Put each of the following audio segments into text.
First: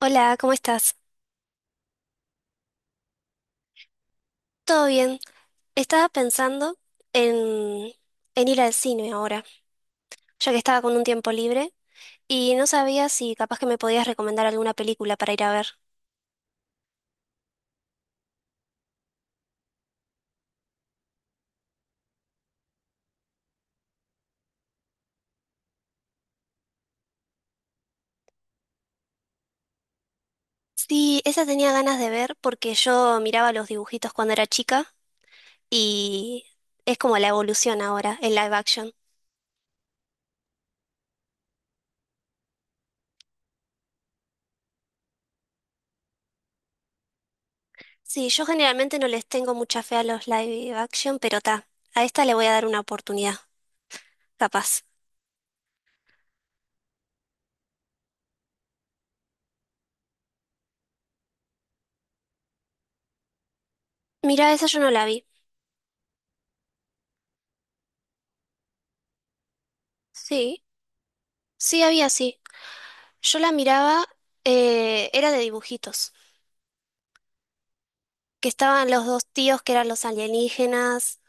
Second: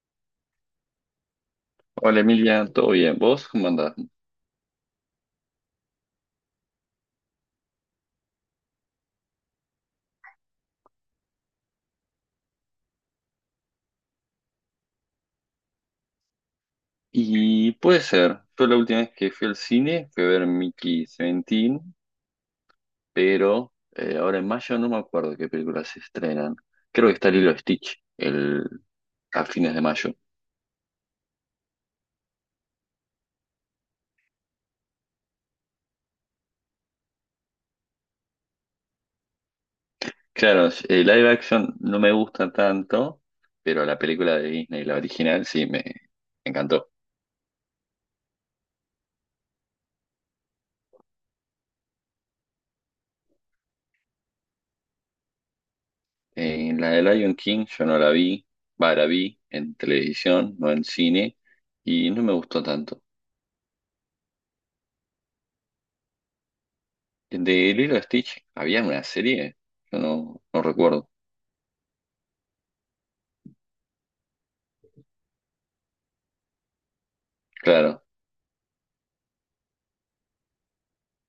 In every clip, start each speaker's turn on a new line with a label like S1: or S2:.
S1: Hola, ¿cómo estás?
S2: Hola Emilia, ¿todo bien? ¿Vos cómo andás?
S1: ¿Todo bien? Estaba pensando en, en ir al cine ahora, ya que estaba con un tiempo libre y no sabía si capaz que me podías recomendar alguna película para ir a ver.
S2: Y puede ser, yo la última vez que fui al cine fui a ver Mickey 17, pero ahora en mayo no me acuerdo qué películas se estrenan. Creo que está Lilo Stitch el, a fines de mayo.
S1: Sí, esa tenía ganas de ver porque yo miraba los dibujitos cuando era chica y es como la evolución ahora, el live action.
S2: Claro, el live action no me gusta tanto, pero la película de Disney, la original, sí, me encantó.
S1: Sí, yo generalmente no les tengo mucha fe a los live action, pero ta, a esta le voy a dar una oportunidad, capaz.
S2: La de Lion King yo no la vi, va, la vi en televisión, no en cine, y no me gustó tanto.
S1: Mira, esa yo no la vi.
S2: De Lilo y Stitch, ¿había una serie? Yo no, no
S1: Sí,
S2: recuerdo.
S1: sí había, sí. Yo la miraba, era de dibujitos,
S2: Claro.
S1: que estaban los dos tíos que eran los alienígenas,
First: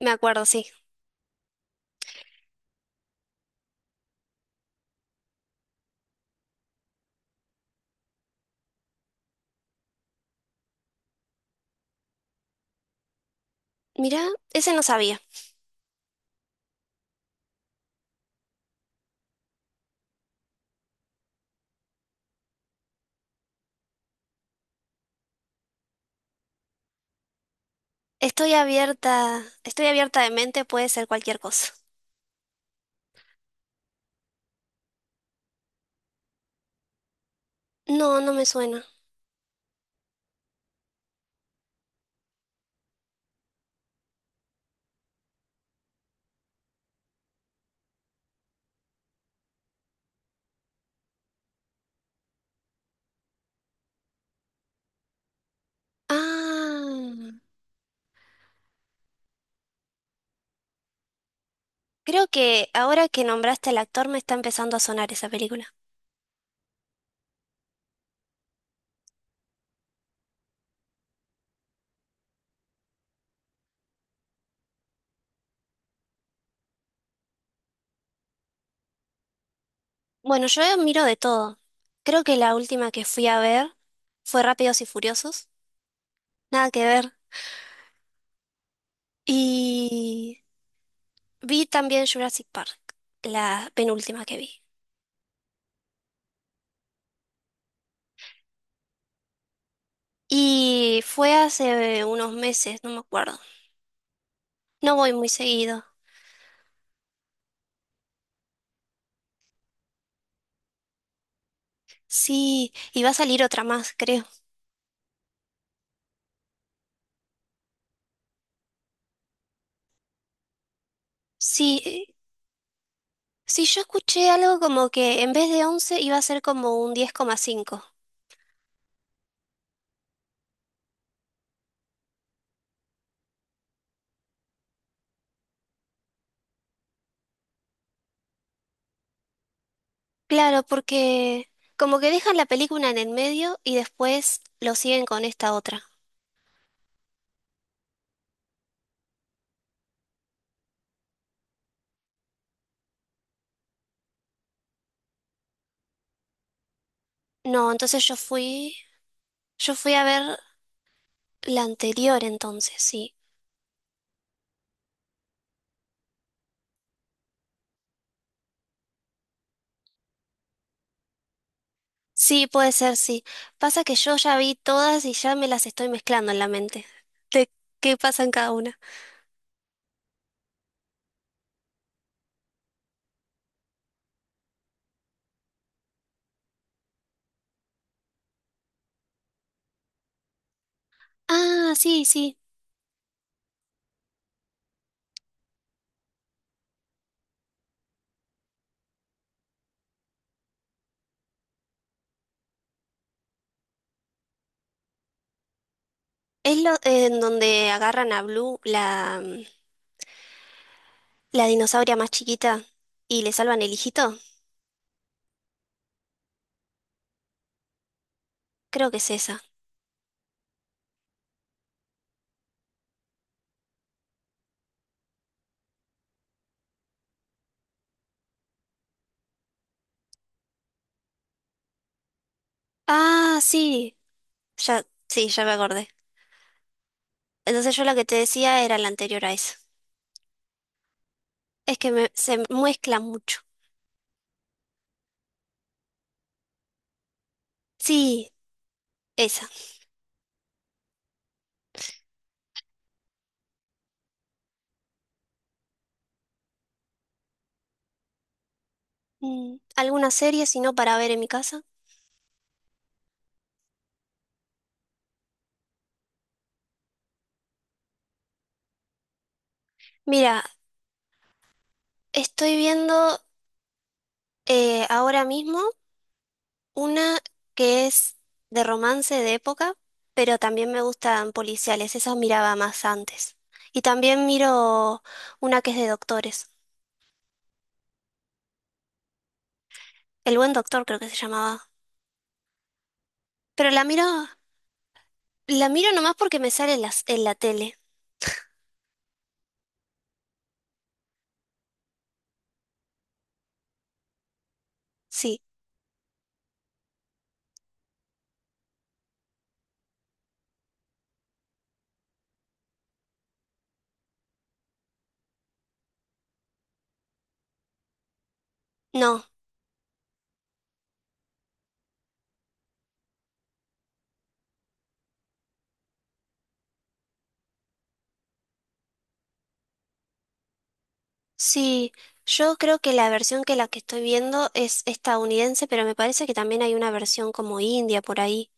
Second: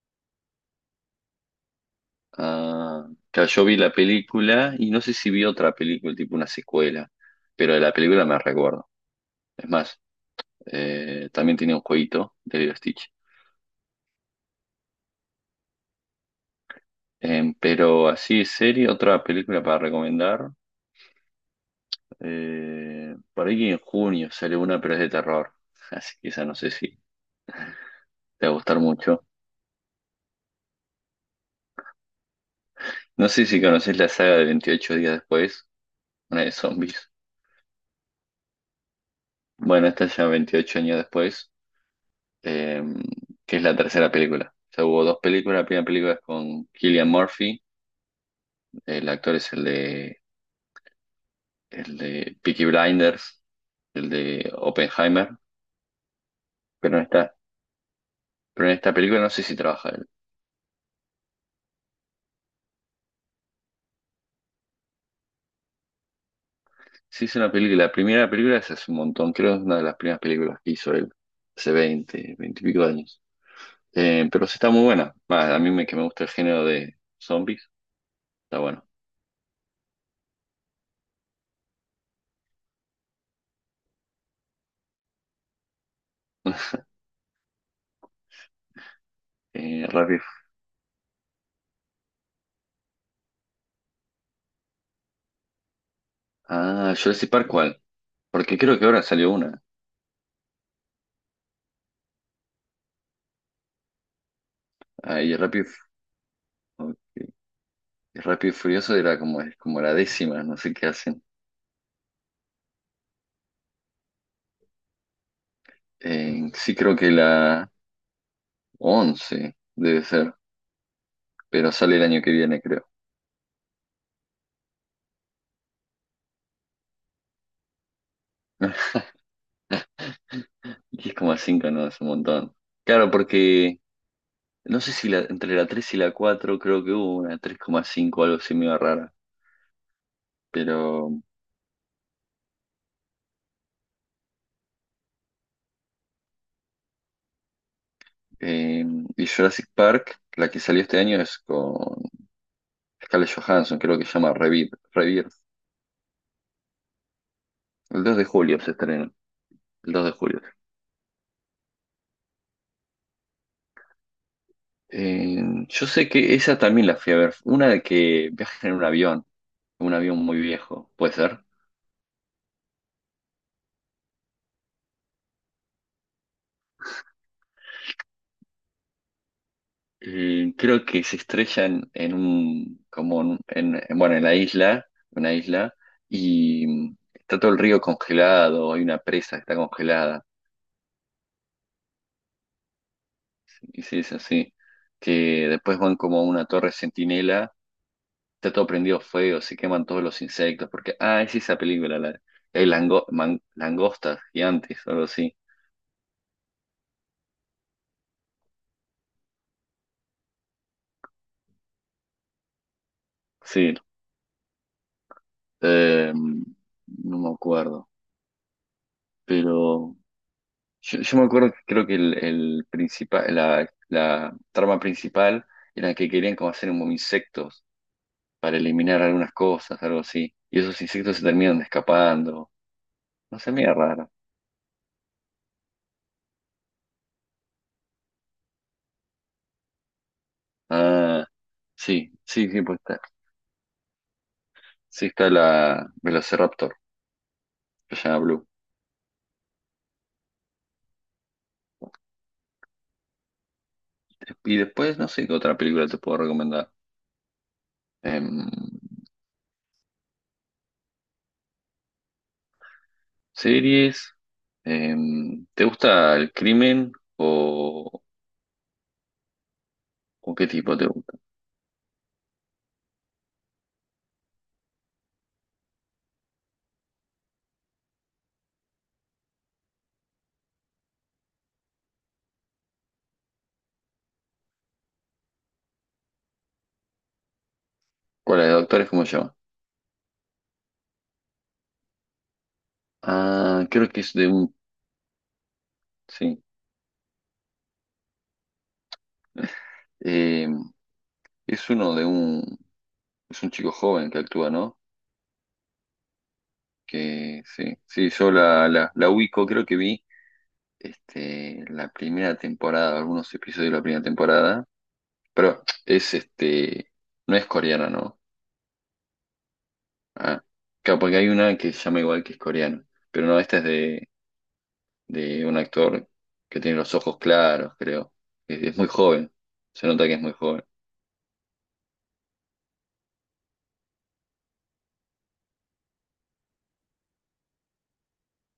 S1: me acuerdo, sí.
S2: Ah, claro, yo vi la película y no sé si vi otra película, tipo una secuela, pero de la película me recuerdo. Es más, también tenía un jueguito de Lilo y Stitch.
S1: Mirá, ese no sabía.
S2: Pero así de serie, otra película para recomendar. Por ahí que en junio sale una, pero es de terror. Así que esa no sé si te va a gustar mucho.
S1: Estoy abierta de mente, puede ser cualquier cosa.
S2: No sé si conoces la saga de 28 días después, una de zombies.
S1: No, no me suena.
S2: Bueno, esta ya 28 años después, eh, que es la tercera película. O sea, hubo dos películas. La primera película es con Cillian Murphy, el actor es el de Peaky Blinders, el de Oppenheimer, pero en
S1: Ah,
S2: esta, pero en esta película no sé si trabaja él.
S1: creo que ahora que nombraste al actor me está empezando a sonar esa película.
S2: Sí es una película, la primera película es hace un montón, creo que es una de las primeras películas que hizo él, hace 20, 20 y pico de años. Pero sí está muy buena. Va, a mí me, que me gusta el género de zombies, está bueno.
S1: Bueno, yo miro de todo. Creo que la última que fui a ver fue Rápidos y Furiosos. Nada que ver.
S2: Rápido.
S1: Y vi también Jurassic Park, la penúltima que vi.
S2: Ah, Jurassic Park, ¿cuál? Porque creo que ahora salió una.
S1: Y fue hace unos meses, no me acuerdo. No voy
S2: Ah,
S1: muy
S2: y Rápido,
S1: seguido.
S2: Fu- y Rápido y Furioso era como, es como la décima, no sé qué hacen.
S1: Sí, y va a salir otra más, creo.
S2: Sí, creo que la once debe ser, pero
S1: Sí,
S2: sale el año que viene, creo.
S1: sí, yo escuché algo como que en vez de 11 iba a ser como un 10,5.
S2: Y es como a cinco, ¿no? Es un montón. Claro, porque no sé si la, entre la 3 y la 4 creo que hubo una 3,5 o algo así medio rara.
S1: Claro,
S2: Pero,
S1: porque como que dejan la película en el medio y después lo siguen con esta otra.
S2: eh, y Jurassic Park, la que salió este año es con Scarlett Johansson, creo que se llama Rebirth.
S1: No,
S2: El
S1: entonces
S2: 2 de julio se estrena.
S1: yo
S2: El
S1: fui a
S2: 2 de
S1: ver
S2: julio.
S1: la anterior entonces, sí.
S2: Eh, yo sé que esa también la fui a ver, una de que viajan en un avión muy viejo, puede ser.
S1: Sí, puede ser, sí. Pasa que yo ya vi todas y ya me las estoy mezclando en la mente. ¿De qué pasa en cada una?
S2: Creo que se estrellan en un, como en, bueno, en la isla, una isla, y está todo el río congelado, hay una presa que está congelada,
S1: Ah, sí, sí.
S2: y sí, es así, que después van como a una torre centinela, está todo prendido fuego, se queman todos los insectos, porque, ah, es esa película, la, hay langostas gigantes, o algo así.
S1: Es lo en donde agarran a Blue, la dinosauria más chiquita, y le salvan el
S2: Sí.
S1: hijito.
S2: Eh, no me acuerdo,
S1: Creo que es esa.
S2: pero yo me acuerdo que creo que la trama principal era que querían como hacer como insectos para eliminar algunas cosas, algo así. Y esos insectos se terminan escapando.
S1: Ah,
S2: No sé, mira
S1: sí.
S2: raro.
S1: Ya, sí, ya me acordé. Entonces yo la que te decía era la anterior a esa.
S2: Ah,
S1: Es que
S2: sí,
S1: me- se
S2: sí, sí, pues está.
S1: mezcla mucho.
S2: Sí, está la Velociraptor, que se llama
S1: Sí,
S2: Blue.
S1: esa.
S2: Y después, no sé qué otra película te puedo recomendar. Em,
S1: ¿Alguna serie si no para ver en mi casa?
S2: Series. ¿Te gusta el crimen? o ¿O
S1: Mira,
S2: qué tipo te gusta?
S1: estoy viendo. Ahora mismo, una que es de romance de época, pero también me gustan policiales, esas miraba más antes. Y también miro una que es de doctores.
S2: ¿Cuál es? ¿De ¿Doctores como yo?
S1: El buen doctor creo que se llamaba.
S2: Ah,
S1: Pero
S2: creo que es de un...
S1: la miro nomás porque
S2: Sí.
S1: me sale en en la tele.
S2: Eh, es uno de un... Es un chico joven que actúa, ¿no?
S1: Sí,
S2: Que sí. Sí, yo la ubico, creo que vi este, la primera temporada, algunos episodios de la primera temporada. Pero es este... No es coreana, ¿no?
S1: no,
S2: Ah, claro, porque hay una que se llama igual que es coreana. Pero no, esta es de un actor que tiene los ojos claros, creo. Es muy joven. Se nota que es muy joven.
S1: sí, yo creo que la versión que la que estoy viendo es estadounidense, pero me parece que también hay una versión como india por ahí.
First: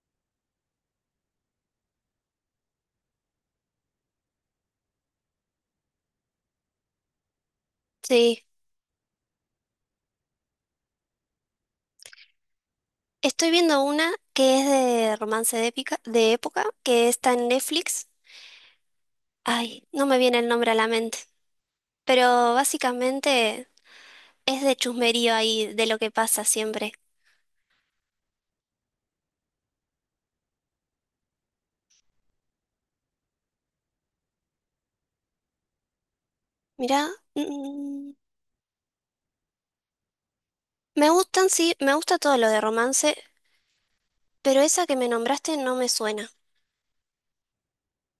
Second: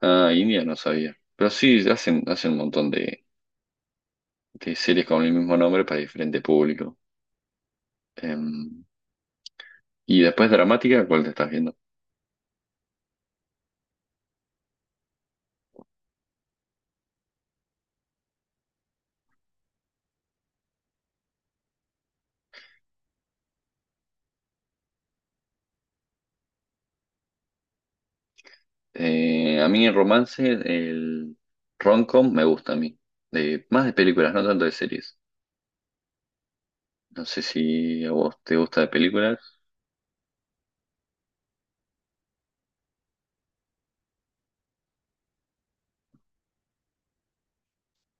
S2: Ah, India no sabía. Pero sí, hacen un montón de series con el mismo nombre para diferente público.
S1: Sí.
S2: Em, y después dramática, ¿cuál te estás viendo?
S1: Estoy viendo una que es de romance de épica, de época, que está en Netflix. Ay, no me viene el nombre a la mente. Pero básicamente es de chusmerío ahí, de lo que pasa siempre.
S2: A mí el romance, el rom-com me gusta a mí. Más de películas, no tanto de series.
S1: Mirá,
S2: No sé si a vos te gusta de películas.
S1: me gustan, sí, me gusta todo lo de romance, pero esa que me nombraste no me suena.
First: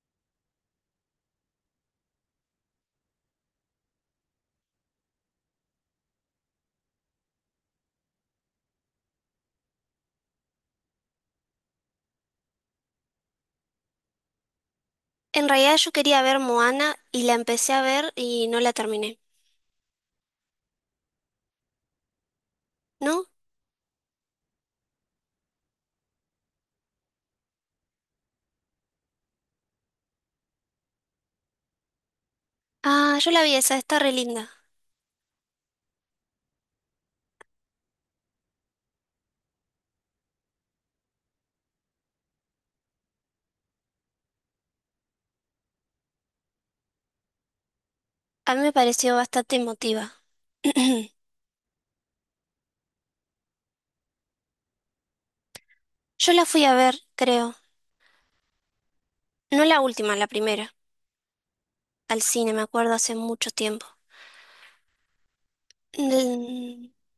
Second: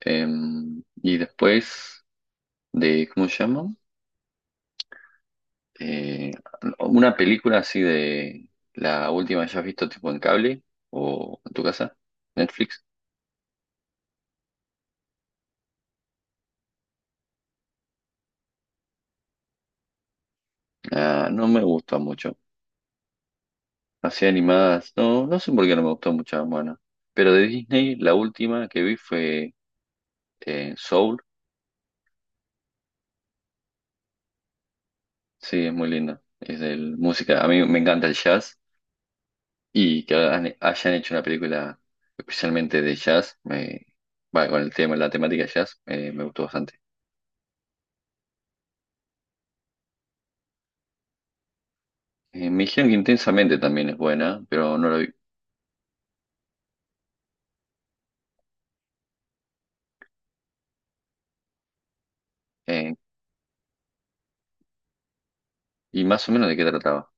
S2: Y después de, ¿cómo se llama? Eh, una película así de la última que hayas visto tipo en cable o en tu casa, Netflix.
S1: En realidad yo quería ver Moana y la empecé a ver y no la terminé.
S2: Ah, no me gusta mucho.
S1: ¿No?
S2: Así animadas, no, no sé por qué no me gustó mucho, bueno. Pero de Disney, la última que vi fue Soul.
S1: Ah, yo la vi esa, está re linda.
S2: Sí, es muy linda. Es de música. A mí me encanta el jazz y que hayan hecho una película especialmente de jazz, va, con el tema, la temática jazz, me gustó bastante.
S1: A mí me pareció bastante emotiva.
S2: Me dijeron que Intensamente también es buena, pero no la vi.
S1: Yo la fui a ver, creo. No la última, la primera. Al cine, me acuerdo
S2: Eh,
S1: hace mucho tiempo.
S2: y más o menos de qué
S1: De,
S2: trataba.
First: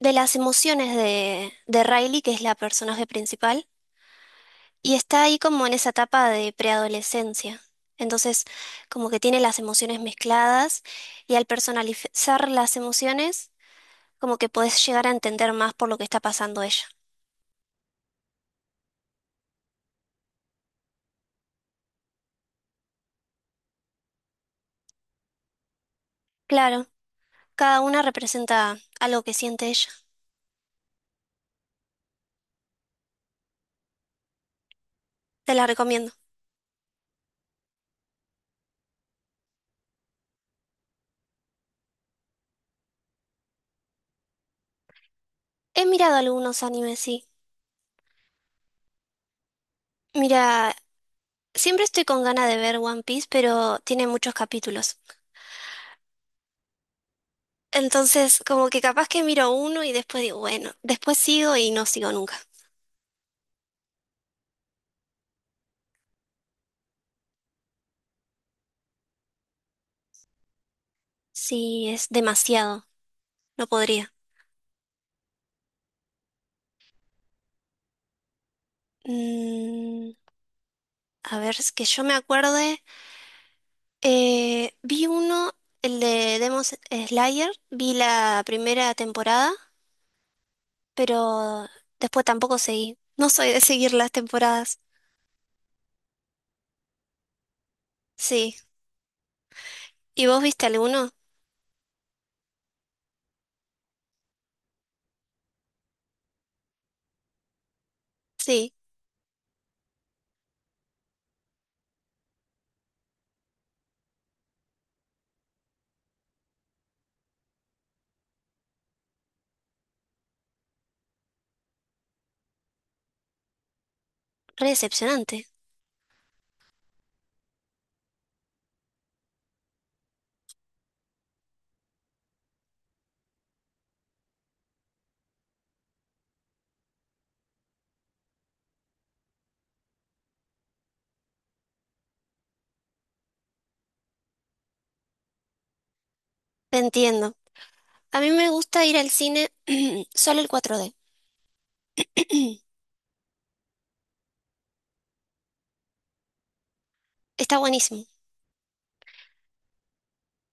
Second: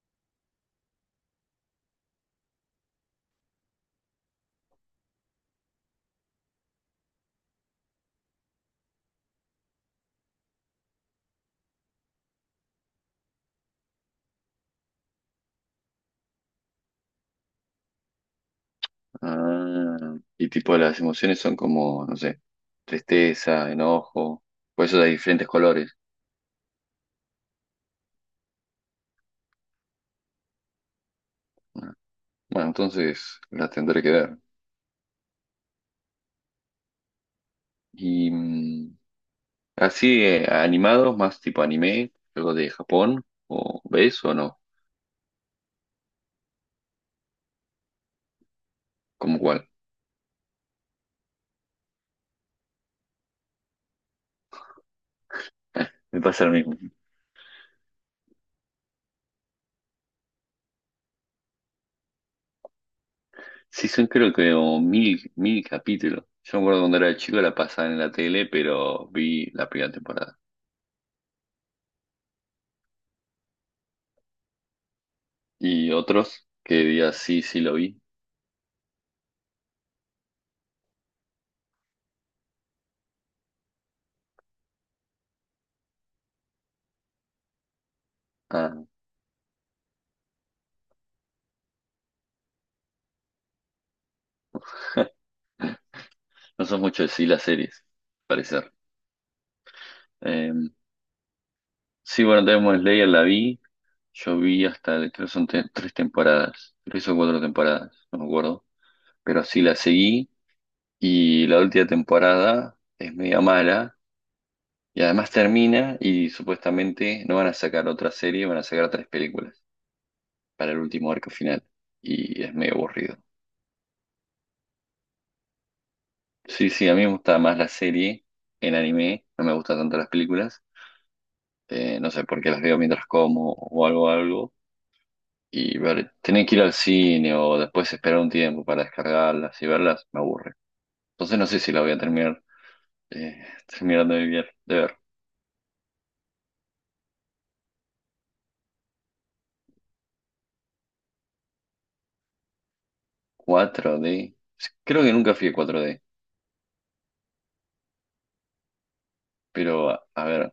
S1: de las emociones de Riley, que es la personaje principal, y está ahí como en esa etapa de preadolescencia. Entonces, como que tiene las emociones mezcladas y al personalizar las emociones, como que podés llegar a entender más por lo que está pasando ella.
S2: Ah, y tipo las emociones son como, no sé, tristeza, enojo, por eso hay diferentes colores.
S1: Claro, cada una representa algo que siente ella.
S2: Ah, bueno, entonces las tendré que ver.
S1: Te la recomiendo.
S2: Y así animados, más tipo anime, algo de Japón, o ves o no,
S1: He mirado algunos animes, sí.
S2: como cuál.
S1: Mira, siempre estoy con ganas de ver One Piece, pero tiene muchos capítulos.
S2: Me pasa lo mismo.
S1: Entonces, como que capaz que miro uno y después digo, bueno, después sigo y no sigo nunca.
S2: Sí, son creo que como mil, mil capítulos. Yo me acuerdo cuando era chico la pasaban en la tele, pero vi la primera temporada.
S1: Sí, es demasiado, no podría.
S2: Y otros que digas sí, sí lo vi.
S1: Mm, a ver, es que yo me acuerde, vi uno, el de Demon Slayer, vi la
S2: Ah.
S1: primera temporada, pero después tampoco seguí. No soy de seguir las temporadas.
S2: No sos mucho de sí las series, al
S1: Sí.
S2: parecer.
S1: ¿Y vos
S2: Eh,
S1: viste alguno?
S2: sí, bueno, Demon Slayer la vi. Yo vi hasta, creo que son tres temporadas, tres o cuatro temporadas, no me acuerdo.
S1: Sí,
S2: Pero sí la seguí y la última temporada es media mala. Y además termina y supuestamente no van a sacar otra serie, van a sacar tres películas para el último arco final. Y es medio aburrido.
S1: re decepcionante.
S2: Sí, sí, a mí me gusta más la serie en anime, no me gustan tanto las películas. No sé por qué las veo mientras como o algo, algo. Y tener que ir al cine o después esperar un tiempo para descargarlas y verlas me aburre. Entonces no sé si la voy a terminar terminando de ver, de ver.
S1: Te entiendo. A mí me gusta ir al cine solo el 4D.
S2: 4D. Creo que nunca fui a 4D,
S1: Está buenísimo.
S2: pero a ver,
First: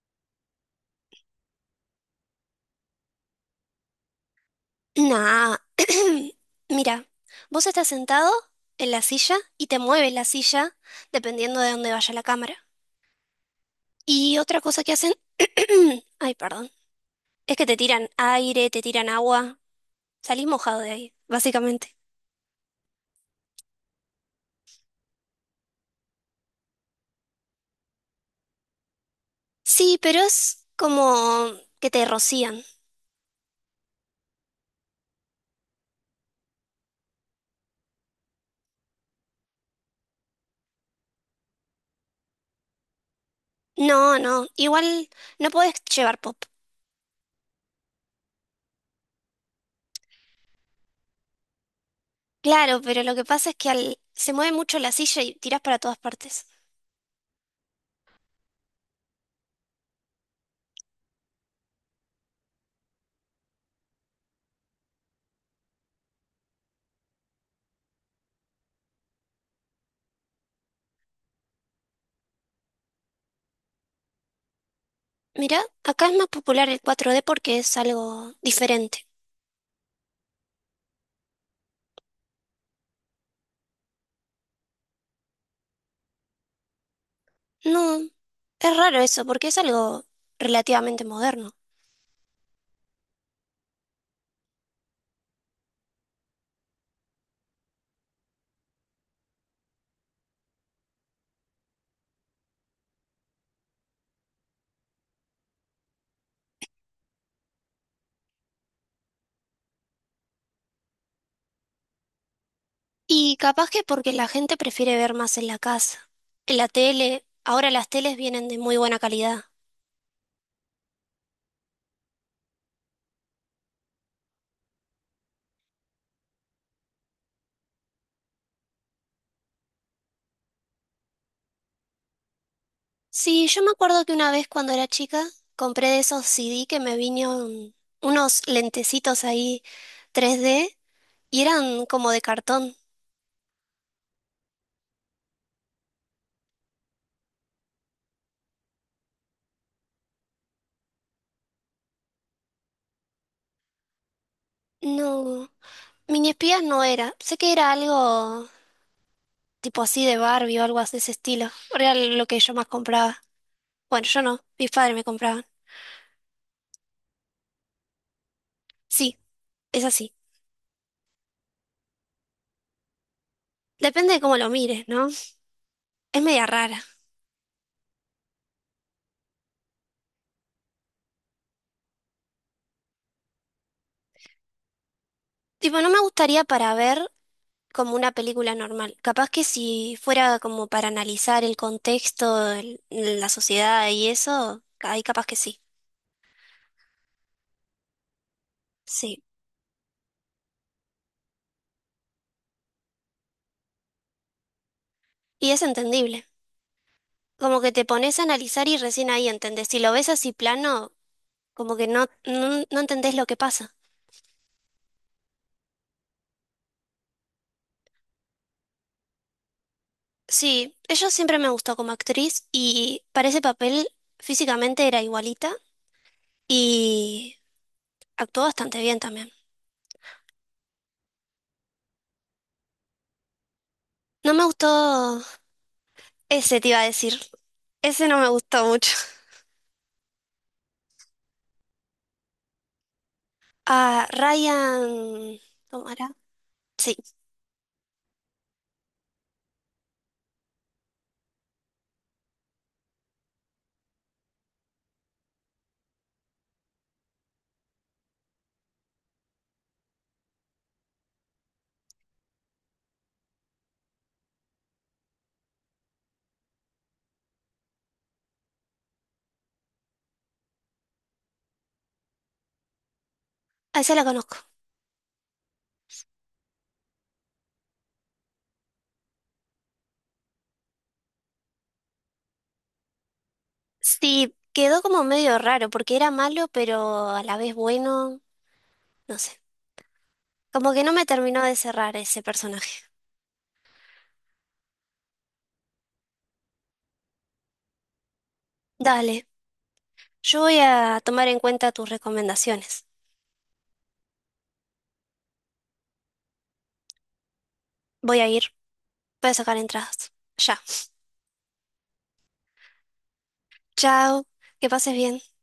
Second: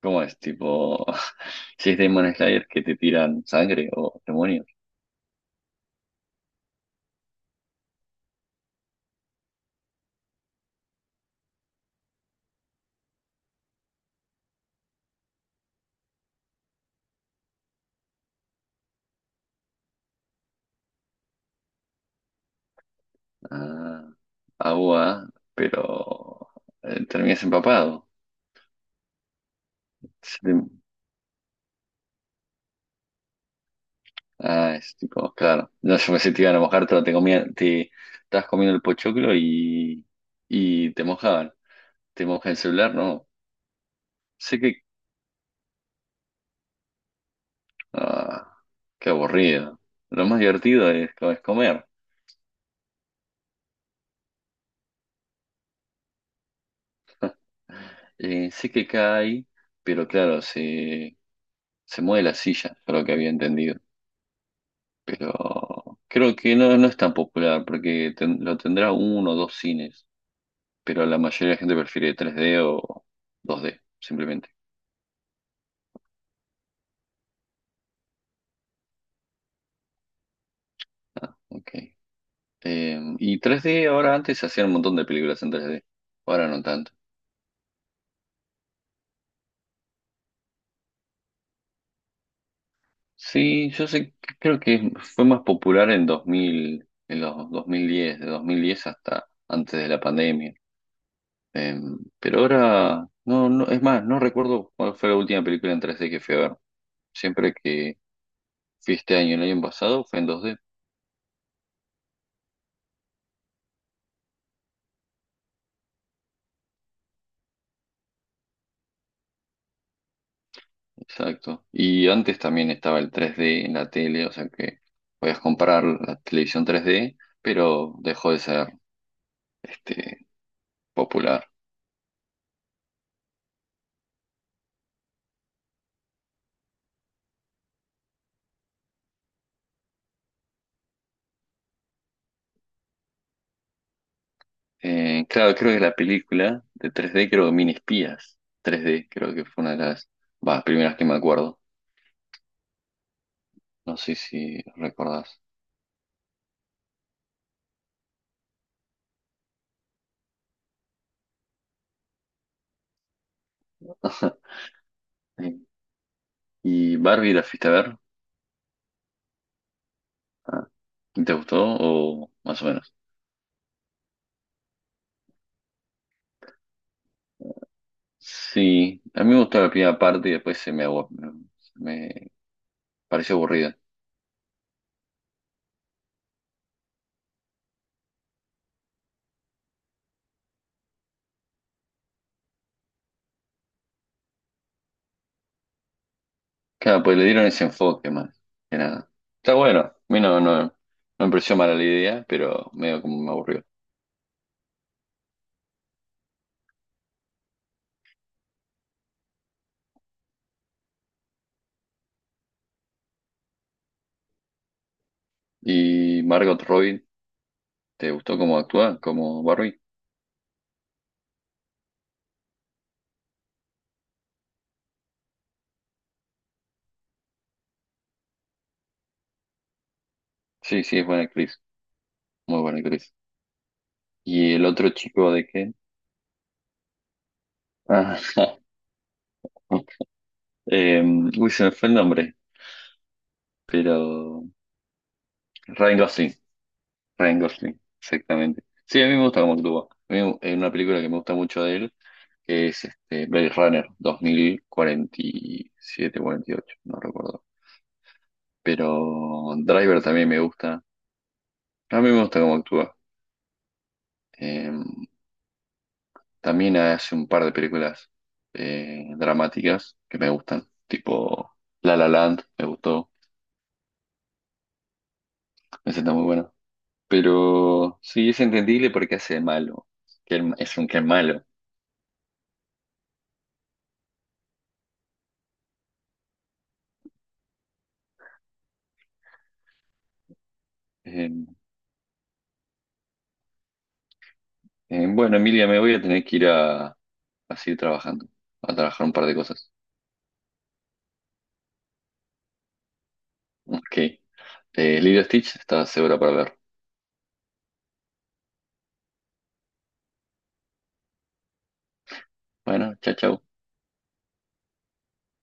S2: ¿cómo es? Tipo, si es Demon Slayer que te tiran sangre o demonios.
S1: Nah. Mira, vos estás sentado en la silla y te mueves la silla dependiendo de dónde vaya la cámara. Y otra cosa que hacen, ay, perdón, es que te tiran aire, te tiran agua. Salís mojado de ahí, básicamente.
S2: Ah, agua, pero terminas empapado.
S1: Sí, pero es como que te rocían.
S2: Ah, es tipo, claro. No, yo pensé que te iban a mojar, pero te comía, te estabas comiendo el pochoclo y te mojaban. Te moja el celular, no.
S1: No, no,
S2: Sé que.
S1: igual no podés llevar pop.
S2: Ah, qué aburrido. Lo más divertido es, es comer.
S1: Claro, pero lo que pasa es que al- se mueve mucho la silla y tiras para todas partes.
S2: Sé que cae, pero claro, se mueve la silla, yo lo que había entendido. Pero creo que no, no es tan popular, porque lo tendrá uno o dos cines. Pero la mayoría de la gente prefiere 3D o 2D simplemente.
S1: Mira, acá es más popular el 4D porque es algo diferente.
S2: Ah, ok. Y 3D, ahora antes se hacían un montón de películas en 3D, ahora no tanto.
S1: No, es raro eso porque es algo relativamente moderno.
S2: Sí, yo sé, creo que fue más popular en 2000, en los 2010, de 2010 hasta antes de la pandemia. Eh, pero ahora, no, no, es más, no recuerdo cuál fue la última película en 3D que fui a ver. Siempre que fui este año, el año pasado, fue en 2D,
S1: Y capaz que porque la gente prefiere ver más en la casa, en la tele. Ahora las teles vienen de muy buena calidad.
S2: exacto. Y antes también estaba el 3D en la tele, o sea que podías comprar la televisión 3D, pero dejó de ser este, popular.
S1: Sí, yo me acuerdo que una vez cuando era chica compré de esos CD que me vinieron unos lentecitos ahí 3D y eran como de cartón.
S2: Claro, creo que la película de 3D, creo que Mini Espías 3D, creo que fue una de las bah, primeras que me acuerdo. No sé si recordás.
S1: No, mini espías no era. Sé que era algo tipo así de Barbie o algo así de ese estilo. Era lo que yo más compraba. Bueno, yo no, mis padres me compraban.
S2: ¿Y Barbie la fuiste a ver?
S1: Sí, es así.
S2: Ah, ¿Te gustó o más o menos?
S1: Depende de cómo lo mires, ¿no? Es media rara.
S2: Sí, a mí me gustó la primera parte y después me pareció aburrida.
S1: Tipo, no me gustaría para ver como una película normal. Capaz que si fuera como para analizar el contexto, el- la sociedad y eso, ahí capaz que sí.
S2: Claro, pues le dieron ese enfoque más que nada.
S1: Sí.
S2: Está bueno, a mí no, no, no me pareció mala la idea, pero medio como me aburrió.
S1: Y es entendible. Como que te pones a analizar y recién ahí entendés. Si lo ves así plano, como que no, no, no entendés lo que pasa.
S2: ¿Y Margot Robbie, te gustó cómo actúa como Barbie?
S1: Sí, ella siempre me gustó como actriz y para ese papel físicamente era igualita y actuó bastante bien también.
S2: Sí, sí, es buena actriz, muy buena actriz.
S1: No me
S2: ¿Y el otro
S1: gustó
S2: chico de qué?
S1: ese, te iba a decir. Ese no
S2: Ah,
S1: me gustó mucho.
S2: eh, uy, se me fue el nombre,
S1: A
S2: pero
S1: Ryan, ¿cómo
S2: Ryan
S1: era?
S2: Gosling,
S1: Sí,
S2: Ryan Gosling, exactamente. Sí, a mí me gusta cómo actúa. A mí hay una película que me gusta mucho de él, que es este, Blade Runner 2047, 48, no recuerdo. Pero Driver también me gusta. A mí me gusta cómo actúa. Em, También hace un par de películas dramáticas que me gustan, tipo La La Land, me gustó,
S1: a ese la conozco.
S2: me siento muy bueno. Pero sí, es entendible porque hace de malo, que es un que es malo.
S1: Sí, quedó como medio raro porque era malo pero a la vez bueno. No sé. Como que no me
S2: Eh,
S1: terminó de cerrar ese personaje.
S2: bueno, Emilia, me voy a tener que ir a seguir trabajando, a trabajar un par
S1: Dale,
S2: de cosas.
S1: yo voy a tomar en cuenta tus recomendaciones.
S2: Ok, Lilo Stitch está segura para ver.
S1: Voy a ir, voy a sacar entradas. Ya.
S2: Bueno, chao, chao.
S1: Chao, que pases bien.